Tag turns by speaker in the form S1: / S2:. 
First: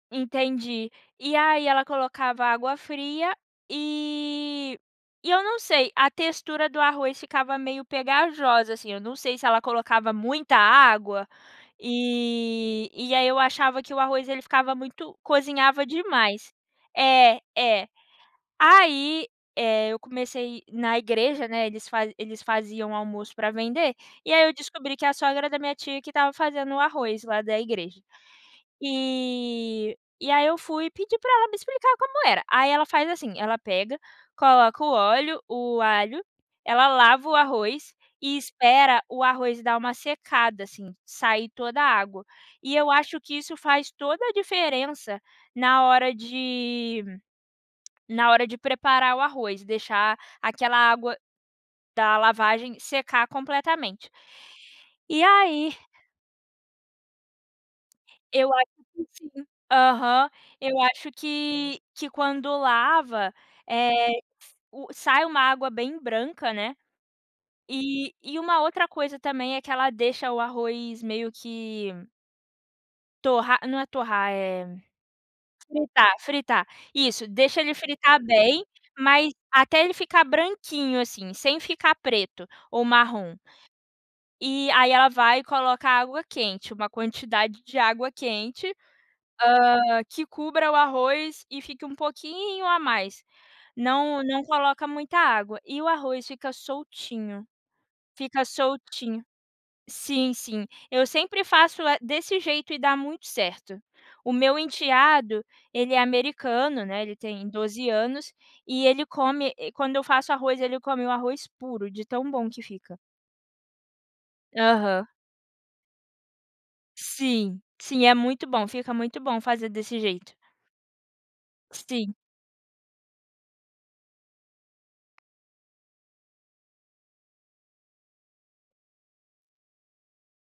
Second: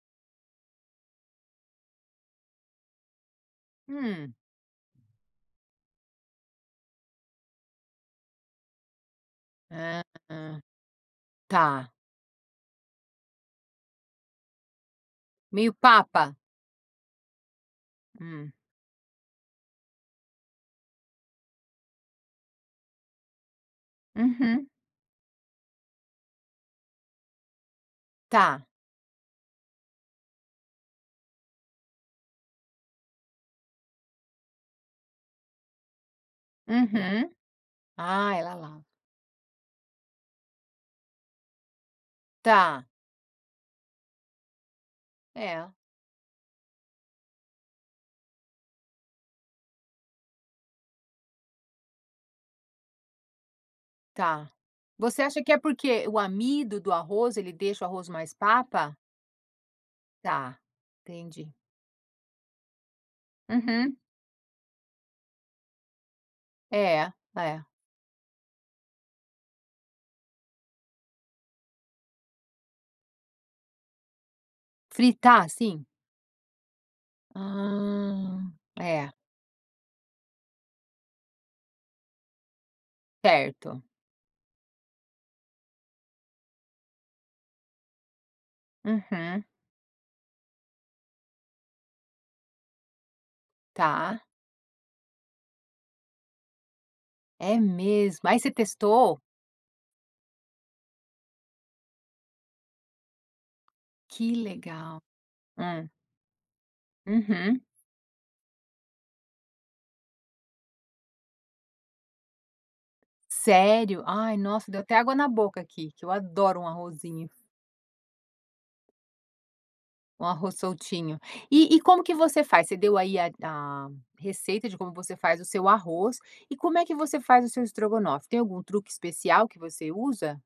S1: Entendi. E aí, ela colocava água fria,
S2: Hum.
S1: eh, e eu não sei, a textura do arroz ficava meio pegajosa, assim. Eu não sei se ela
S2: Ham,
S1: colocava muita água, eh,
S2: tá.
S1: e aí eu achava que o arroz ele ficava muito
S2: Meio
S1: cozinhava
S2: papa.
S1: demais. É, é.
S2: Hum.
S1: Aí, eh, eu comecei na igreja, né, eles fazem eles faziam o almoço pra vender. E aí, eu
S2: Uhum.
S1: descobri que é a sogra da minha tia que estava fazendo o arroz lá, da igreja.
S2: Tá.
S1: Eh, e aí eu fui e pedi pra ela me explicar como era. Aí, ela faz assim, ela pega, coloca o óleo, o alho, ela lava
S2: Uhum.
S1: o arroz
S2: Ah,
S1: e
S2: ela la.
S1: espera o arroz dar uma secada, assim, sair toda a água. E
S2: Tá.
S1: eu acho que isso faz toda a diferença
S2: É.
S1: na hora de na hora de preparar o arroz, deixar aquela água da lavagem secar completamente.
S2: Tá. Você
S1: E
S2: acha que é
S1: aí
S2: porque o amido do arroz, ele deixa o arroz mais
S1: eu acho
S2: papa?
S1: que sim. Aham,
S2: Tá,
S1: eu acho
S2: entendi.
S1: que que quando lava,
S2: Uhum.
S1: eh, sai uma água bem branca, né?
S2: É. É.
S1: E e uma outra coisa também é que ela deixa o arroz meio que torrar não é torrar, eh,
S2: Fritar, assim?
S1: fritar fritar. Isso, deixa ele fritar
S2: Ah!
S1: bem,
S2: É.
S1: mas até ele ficar branquinho, assim, sem ficar preto ou marrom.
S2: Certo.
S1: E aí, ela vai e coloca água quente, uma quantidade de água quente,
S2: Uhum.
S1: hã, que cubra o arroz e fica um pouquinho a mais.
S2: Tá.
S1: Não, não coloca muita água. E o arroz fica soltinho.
S2: É mesmo! Ai,
S1: Fica
S2: você testou?
S1: soltinho. Sim, sim, eu sempre faço, eh, desse jeito e dá muito certo. O
S2: Que
S1: meu
S2: legal!
S1: enteado,
S2: Hum.
S1: ele é americano, né, ele tem
S2: Uhum.
S1: 12 anos, e ele come, eh, quando eu faço arroz, ele come o arroz puro, de tão bom que fica.
S2: Sério? Ai, nossa, deu até
S1: Aham.
S2: água na boca aqui, que eu adoro um arrozinho.
S1: Sim, sim. É muito bom. Fica muito bom fazer desse
S2: Um
S1: jeito.
S2: arroz soltinho. E e como que
S1: Sim.
S2: você faz? Você deu aí da receita de como você faz o seu arroz, e como é que você faz o seu estrogonofe? Tem algum truque especial que você usa?